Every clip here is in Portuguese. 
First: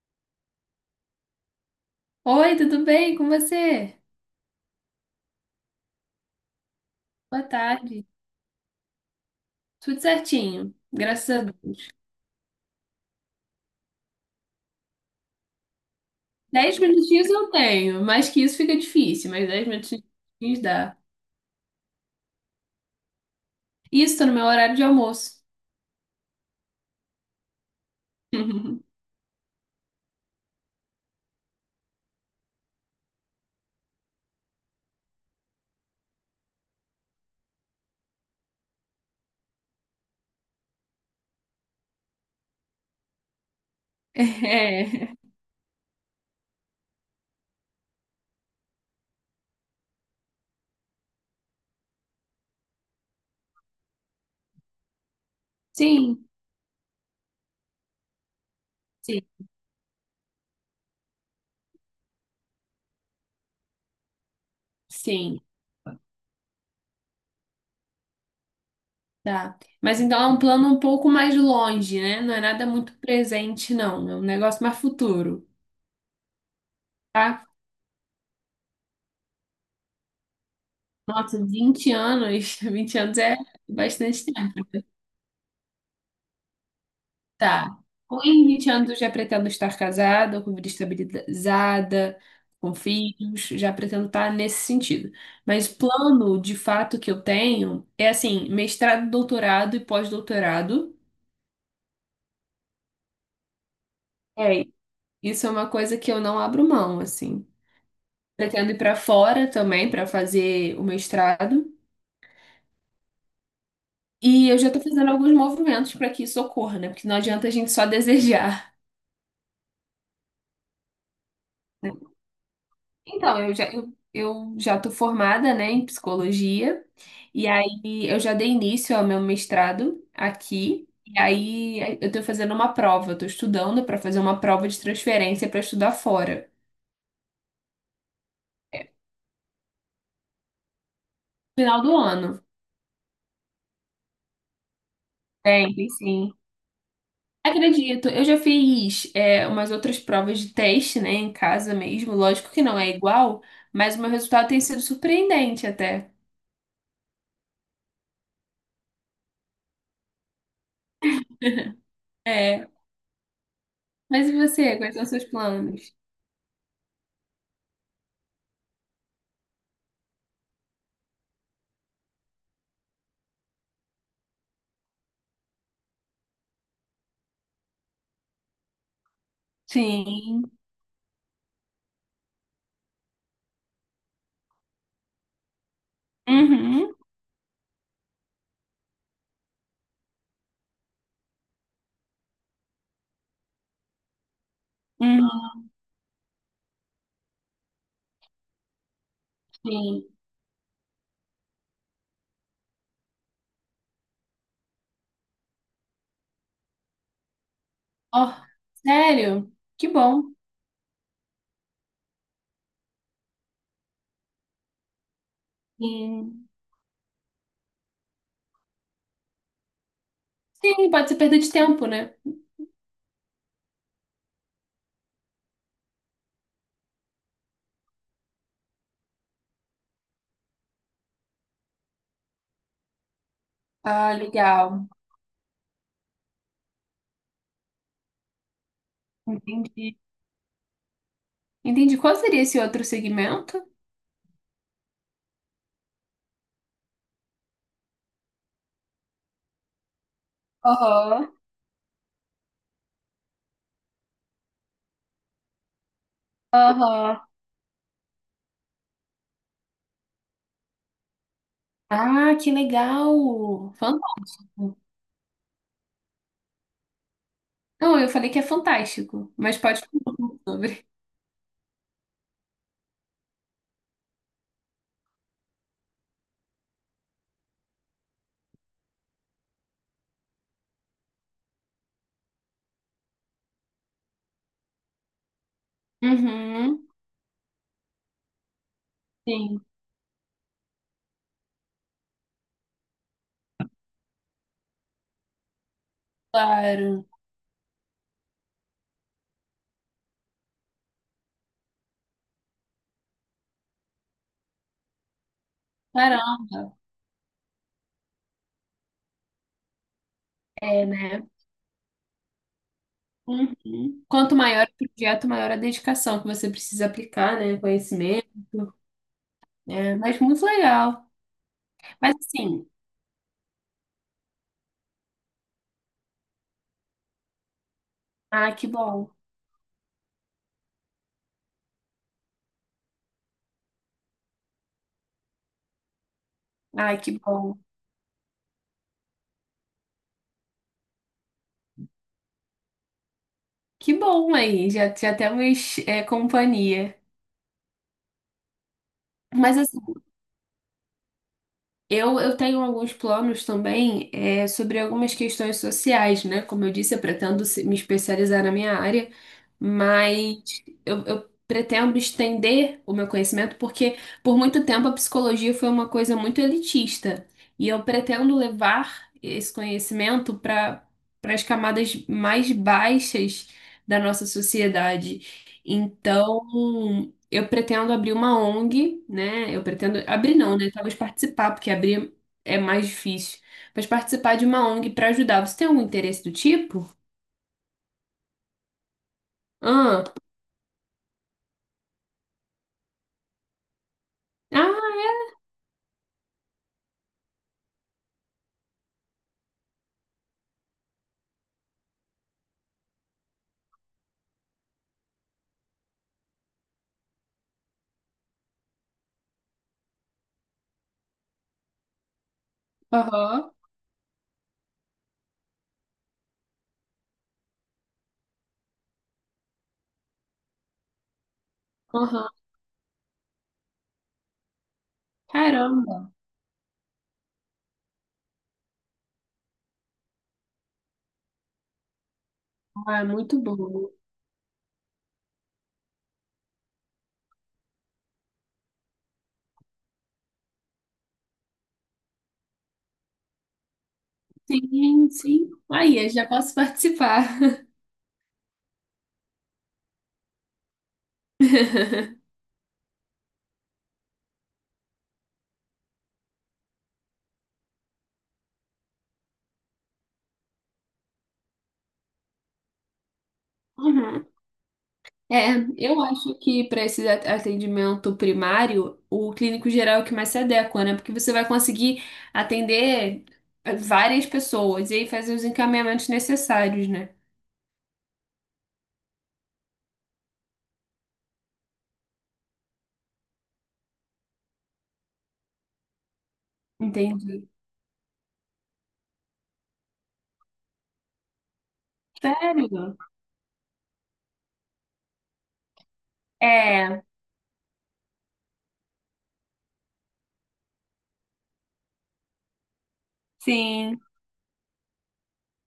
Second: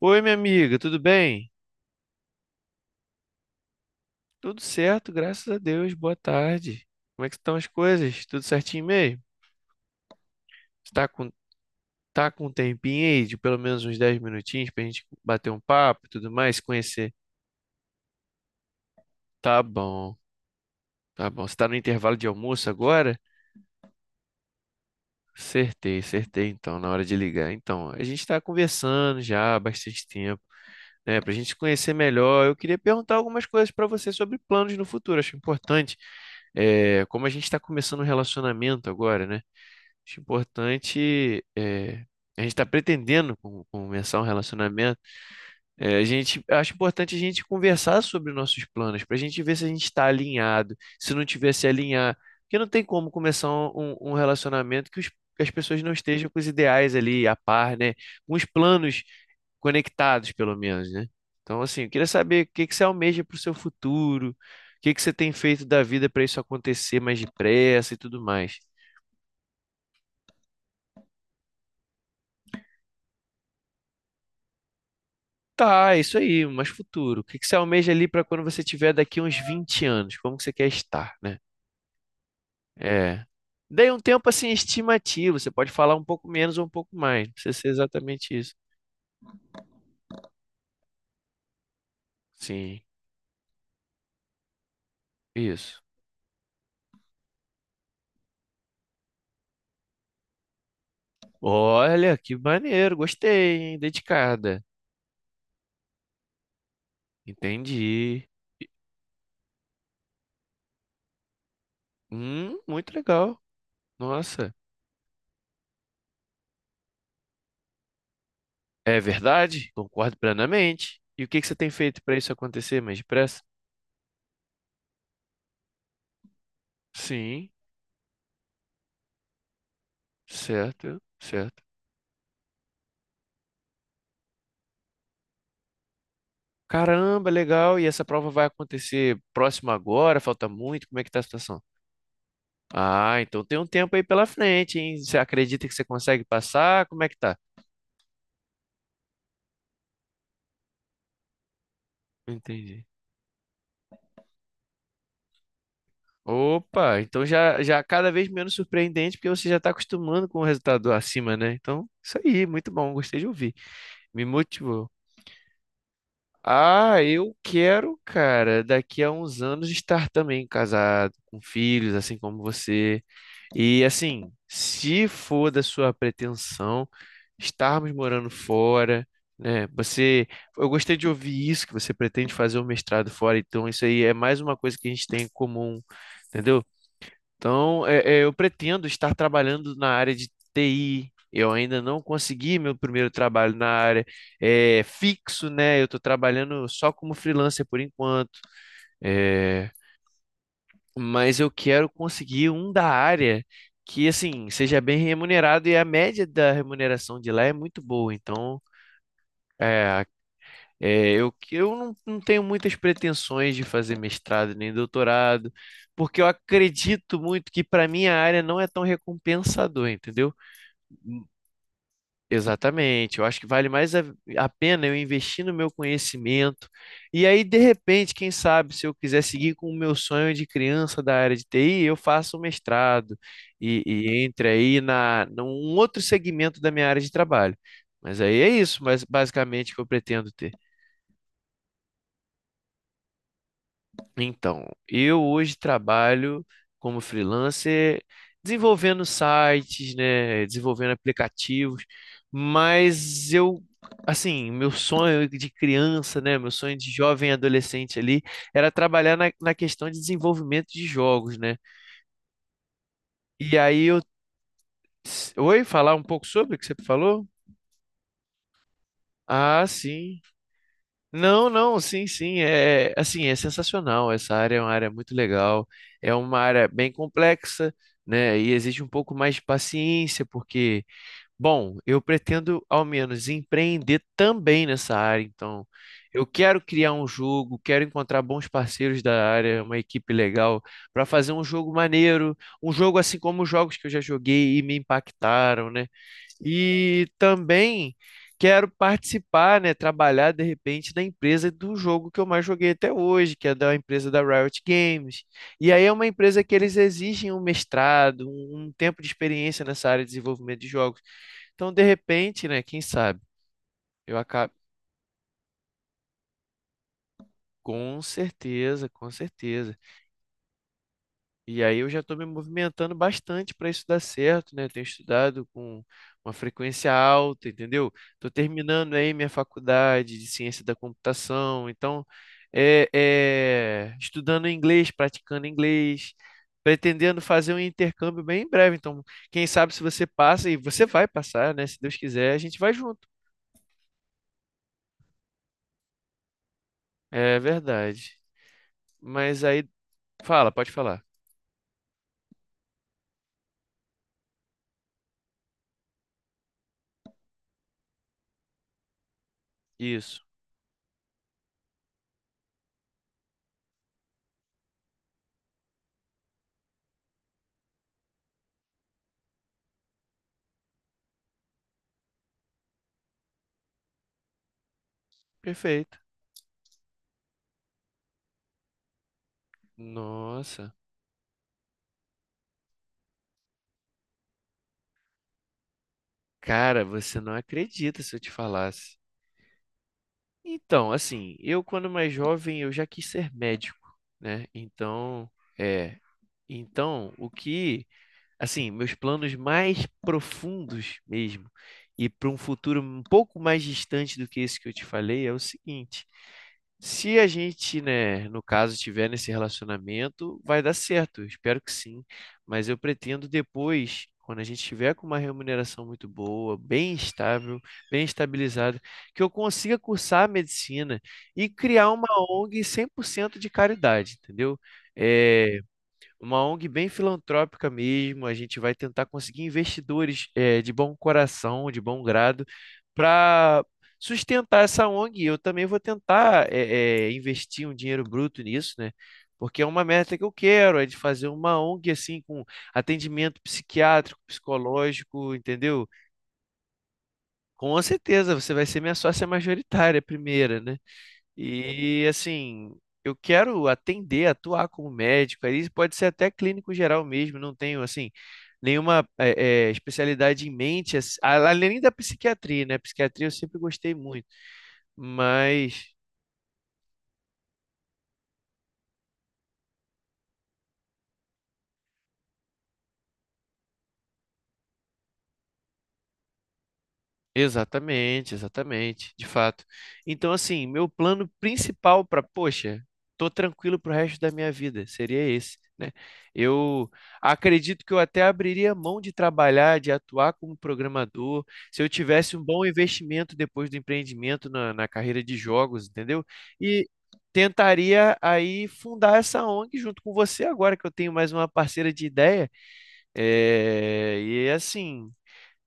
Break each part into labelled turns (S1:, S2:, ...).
S1: Oi, minha amiga, tudo bem?
S2: Oi, tudo bem com você?
S1: Tudo certo, graças a Deus. Boa tarde. Como é que
S2: Boa
S1: estão as
S2: tarde.
S1: coisas? Tudo certinho mesmo?
S2: Tudo certinho.
S1: Você tá com,
S2: Graças a Deus.
S1: tá com um tempinho aí de pelo menos uns 10 minutinhos pra gente bater um papo e tudo mais, se
S2: Dez
S1: conhecer?
S2: minutinhos eu tenho. Mais que isso fica difícil, mas
S1: Tá
S2: dez
S1: bom,
S2: minutinhos dá.
S1: tá bom. Você tá no intervalo de almoço agora?
S2: Isso, tô no meu horário de almoço.
S1: Acertei, acertei então, na hora de ligar. Então, a gente tá conversando já há bastante tempo, né? Pra gente se conhecer melhor, eu queria perguntar algumas coisas pra você sobre planos no futuro. Acho importante, como a gente está começando um relacionamento agora, né? Acho importante. A gente está pretendendo começar um relacionamento.
S2: É.
S1: A gente acho importante a gente conversar sobre nossos planos, para a gente ver se a gente está alinhado, se não tiver se alinhar. Porque não tem como começar um relacionamento que as pessoas não
S2: Sim,
S1: estejam com os ideais ali a par, né? Com os planos
S2: sim,
S1: conectados, pelo menos, né? Então, assim, eu queria saber o que que você almeja para o seu futuro, o que que você tem
S2: sim,
S1: feito da vida para isso acontecer mais depressa e tudo mais.
S2: tá. Mas então é um plano um pouco mais longe, né? Não é nada muito presente, não. É um negócio mais futuro,
S1: Tá, é isso aí, mas futuro. O que que
S2: tá?
S1: você almeja ali para quando você tiver daqui uns 20 anos? Como que você quer estar, né?
S2: Nossa, 20 anos, 20 anos
S1: É.
S2: é
S1: Dei um
S2: bastante.
S1: tempo assim estimativo, você pode falar um pouco menos ou um pouco mais, não precisa ser
S2: Tá. Com
S1: exatamente isso.
S2: 20 anos, já pretendo estar casada, com vida estabilizada, com
S1: Sim,
S2: filhos, já pretendo estar nesse sentido. Mas o
S1: isso.
S2: plano de fato que eu tenho é assim, mestrado, doutorado e pós-doutorado.
S1: Olha, que maneiro, gostei, hein? Dedicada.
S2: É, isso é uma coisa que eu não abro mão, assim.
S1: Entendi.
S2: Pretendo ir para fora também para fazer o mestrado.
S1: Muito legal.
S2: E
S1: Nossa,
S2: eu já estou fazendo alguns movimentos para que isso ocorra, né? Porque não adianta a gente só desejar.
S1: é verdade? Concordo plenamente. E o que que você tem
S2: Né?
S1: feito para isso acontecer mais
S2: Então,
S1: depressa?
S2: eu já tô formada, né, em psicologia, e
S1: Sim,
S2: aí eu já dei início ao meu mestrado aqui,
S1: certo,
S2: e
S1: certo.
S2: aí eu tô fazendo uma prova, eu tô estudando para fazer uma prova de transferência para estudar fora,
S1: Caramba, legal. E essa prova vai acontecer próxima agora? Falta muito? Como é que tá a situação?
S2: final do ano.
S1: Ah, então tem um tempo aí pela frente, hein? Você acredita que
S2: Tem,
S1: você
S2: tem
S1: consegue
S2: sim.
S1: passar? Como é que tá?
S2: Acredito, eu já fiz umas outras provas de teste, né, em casa mesmo, lógico que não
S1: Entendi.
S2: é igual, mas o meu resultado tem sido surpreendente até.
S1: Opa, então já já cada vez menos surpreendente porque você já está acostumando com o resultado acima, né? Então, isso aí,
S2: É,
S1: muito bom, gostei de ouvir. Me
S2: mas e você,
S1: motivou.
S2: quais são os seus planos?
S1: Ah, eu quero, cara, daqui a uns anos estar também casado, com filhos, assim como você. E assim, se for da sua pretensão estarmos morando fora, né?
S2: Sim.
S1: Eu gostei de ouvir isso, que você pretende fazer um mestrado fora, então isso aí é mais uma coisa que a gente tem em comum, entendeu?
S2: Uhum.
S1: Então, eu pretendo estar trabalhando na área de TI. Eu ainda não consegui meu primeiro trabalho na área fixo,
S2: Uhum.
S1: né? Eu estou trabalhando só como freelancer por enquanto. é,
S2: Sim.
S1: mas eu quero conseguir um da área que, assim, seja bem remunerado e a média da remuneração de lá é muito boa.
S2: Ó,
S1: Então,
S2: sério? Que
S1: é,
S2: bom.
S1: eu não, não tenho muitas pretensões de fazer mestrado nem doutorado, porque eu
S2: Sim.
S1: acredito muito que para minha área não é tão recompensador, entendeu?
S2: Sim, pode ser perda de tempo, né?
S1: Exatamente, eu acho que vale mais a pena eu investir no meu conhecimento. E aí, de repente, quem sabe, se eu quiser seguir com o meu sonho de criança da área de TI, eu faço um mestrado
S2: Ah,
S1: e entre aí
S2: legal.
S1: num outro segmento da minha área de trabalho. Mas aí é isso, mas basicamente que eu
S2: Entendi.
S1: pretendo ter.
S2: Entendi. Qual seria esse outro segmento?
S1: Então, eu hoje trabalho como freelancer desenvolvendo sites, né, desenvolvendo
S2: Aham.
S1: aplicativos, mas eu, assim, meu sonho de criança, né, meu sonho de
S2: Aham.
S1: jovem adolescente ali era trabalhar na questão de desenvolvimento de jogos, né?
S2: Ah, que legal.
S1: E aí eu,
S2: Fantástico.
S1: oi, falar um pouco sobre o que você falou?
S2: Não, eu falei que é fantástico, mas
S1: Ah,
S2: pode falar um
S1: sim.
S2: pouco sobre.
S1: Não, não, sim, sim, é assim, é sensacional. Essa área é uma área muito legal, é uma área bem complexa, né? E exige um pouco mais de paciência, porque, bom, eu pretendo ao menos empreender também nessa área, então eu quero
S2: Uhum.
S1: criar um jogo, quero encontrar bons parceiros da
S2: Sim,
S1: área, uma equipe legal para fazer um jogo maneiro, um jogo assim como os jogos que eu já joguei e me impactaram, né?
S2: claro.
S1: E também quero participar, né, trabalhar de repente na empresa do jogo que eu mais joguei até hoje, que é da empresa da Riot Games. E aí é uma empresa que eles
S2: Caramba.
S1: exigem um mestrado, um tempo de experiência nessa área de desenvolvimento de
S2: É,
S1: jogos.
S2: né?
S1: Então, de repente, né, quem sabe,
S2: Uhum.
S1: eu
S2: Quanto
S1: acabo
S2: maior o projeto, maior a dedicação que você precisa aplicar, né?
S1: com
S2: Conhecimento.
S1: certeza, com certeza.
S2: É, mas muito legal.
S1: E aí eu já estou
S2: Mas
S1: me
S2: assim,
S1: movimentando bastante para isso dar certo, né? Tenho estudado com uma frequência alta, entendeu? Estou
S2: ah, que
S1: terminando aí
S2: bom.
S1: minha faculdade de ciência da computação, então estudando inglês, praticando inglês,
S2: Ah,
S1: pretendendo
S2: que
S1: fazer um
S2: bom.
S1: intercâmbio bem em breve. Então, quem sabe se você passa e você vai passar, né? Se Deus quiser, a gente vai junto.
S2: Que bom, aí já, já temos companhia.
S1: É verdade. Mas
S2: Mas
S1: aí, fala, pode falar.
S2: eu, tenho alguns planos também sobre algumas questões sociais, né? Como eu disse, eu pretendo me especializar na minha área,
S1: Isso.
S2: mas eu pretendo estender o meu conhecimento, porque por muito tempo a psicologia foi uma coisa muito elitista e eu pretendo levar esse conhecimento para as camadas mais baixas da nossa sociedade.
S1: Perfeito.
S2: Então, eu pretendo abrir uma ONG, né? Eu pretendo abrir não, né?
S1: Nossa.
S2: Talvez participar, porque abrir é mais difícil. Mas participar de uma ONG para ajudar. Você tem algum interesse do
S1: Cara,
S2: tipo?
S1: você não acredita se eu te falasse.
S2: Ah,
S1: Então, assim, eu quando mais jovem eu já quis ser médico, né?
S2: ah,
S1: Então, é, então o que, assim, meus planos mais profundos mesmo e para um futuro um pouco mais distante do que esse que eu te falei é o seguinte. Se a gente, né, no caso, estiver nesse relacionamento, vai dar certo, eu espero que sim. Mas eu pretendo
S2: aham,
S1: depois, quando a gente estiver com uma remuneração muito boa, bem estável, bem estabilizada, que eu consiga cursar a medicina e criar uma
S2: aham.
S1: ONG 100% de caridade, entendeu? É,
S2: Caramba.
S1: uma ONG bem filantrópica mesmo, a gente vai tentar conseguir investidores de bom coração, de bom grado,
S2: Ah, é muito
S1: para
S2: bom.
S1: sustentar essa ONG. Eu também vou tentar investir um dinheiro bruto nisso, né? Porque é uma meta que eu quero, é de fazer uma ONG assim com atendimento psiquiátrico,
S2: Sim,
S1: psicológico,
S2: sim.
S1: entendeu?
S2: Aí, eu já posso participar.
S1: Com certeza você vai ser minha sócia majoritária primeira, né? E assim, eu quero atender, atuar como médico, aí pode ser até clínico geral mesmo, não tenho assim nenhuma especialidade em mente, além da psiquiatria, né? Psiquiatria eu sempre gostei muito,
S2: Uhum. É,
S1: mas
S2: eu acho que para esse atendimento primário, o clínico geral é o que mais se adequa, né? Porque você vai conseguir atender várias pessoas e aí fazer os encaminhamentos necessários, né?
S1: exatamente, exatamente, de fato. Então, assim, meu plano principal para, poxa, tô tranquilo pro resto da minha vida, seria esse, né? Eu
S2: Entendi.
S1: acredito que eu até abriria mão de trabalhar, de atuar como programador, se eu tivesse um bom
S2: Sério?
S1: investimento depois do empreendimento na carreira de jogos, entendeu? E
S2: É,
S1: tentaria aí fundar essa ONG junto com você agora que eu tenho mais uma parceira de ideia.
S2: sim,
S1: É, e assim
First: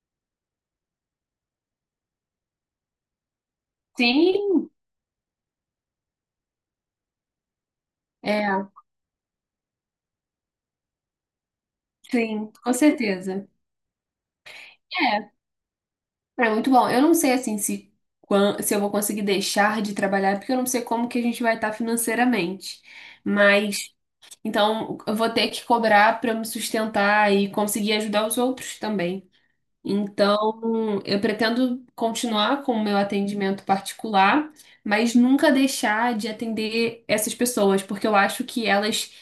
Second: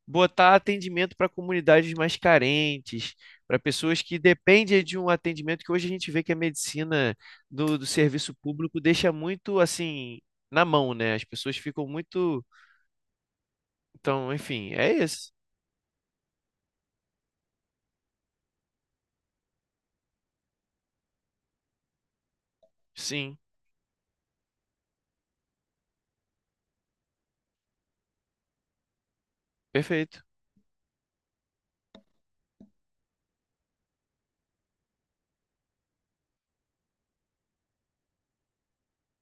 S1: botar atendimento para comunidades mais carentes, para pessoas que
S2: sim,
S1: dependem de um atendimento que hoje a gente vê que a medicina do serviço
S2: é,
S1: público deixa muito assim na mão, né? As pessoas ficam muito.
S2: sim, com certeza.
S1: Então, enfim, é isso.
S2: É, é muito bom. Eu não sei assim se, se eu vou conseguir deixar de trabalhar, porque eu não sei como que a gente vai estar financeiramente.
S1: Sim,
S2: Mas, então, eu vou ter que cobrar para me sustentar e conseguir ajudar os outros também.
S1: perfeito,
S2: Então, eu pretendo continuar com o meu atendimento particular, mas nunca deixar de atender essas pessoas, porque eu acho que elas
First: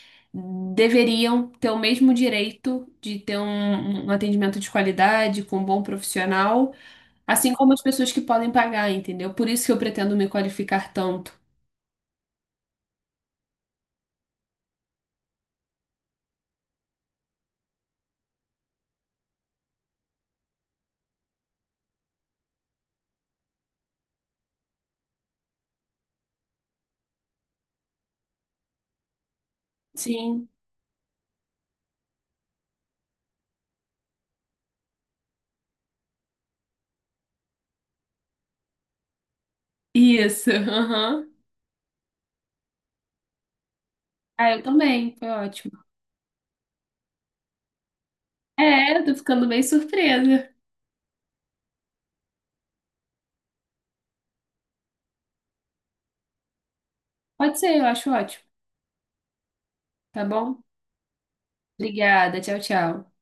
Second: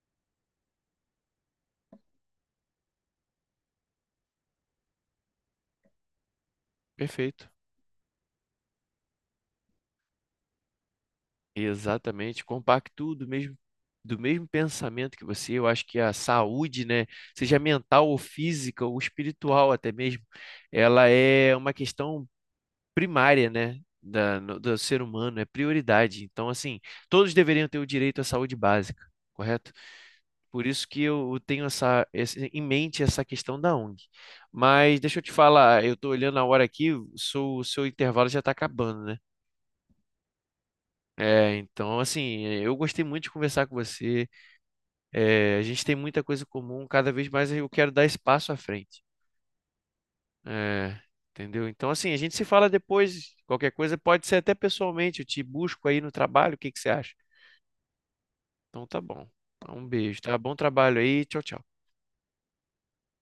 S2: deveriam ter o mesmo direito de ter um atendimento de qualidade, com um bom profissional,
S1: perfeito.
S2: assim como as pessoas que podem pagar, entendeu? Por isso que eu pretendo me qualificar tanto.
S1: Exatamente, compacto do mesmo pensamento que você, eu acho que a saúde, né, seja mental ou física ou espiritual até mesmo, ela é uma questão primária, né, da, no- do ser humano, é prioridade. Então, assim, todos deveriam ter o direito à saúde básica, correto?
S2: Sim,
S1: Por isso que eu tenho em mente essa questão da ONG. Mas deixa eu te falar, eu estou olhando a hora aqui, o seu intervalo já está acabando, né?
S2: isso. Aham.
S1: É, então, assim, eu gostei muito de conversar com você.
S2: Ah, eu também. Foi
S1: É, a
S2: ótimo.
S1: gente tem muita coisa em comum, cada vez mais eu quero dar espaço à
S2: É,
S1: frente.
S2: eu tô ficando bem surpresa.
S1: É, entendeu? Então, assim, a gente se fala depois, qualquer coisa, pode ser até pessoalmente, eu te busco aí no trabalho, o que que você acha?
S2: Pode ser, eu acho ótimo.
S1: Então tá bom. Então, um beijo,
S2: Tá
S1: tá? Bom
S2: bom?
S1: trabalho aí, tchau, tchau.
S2: Obrigada. Tchau, tchau.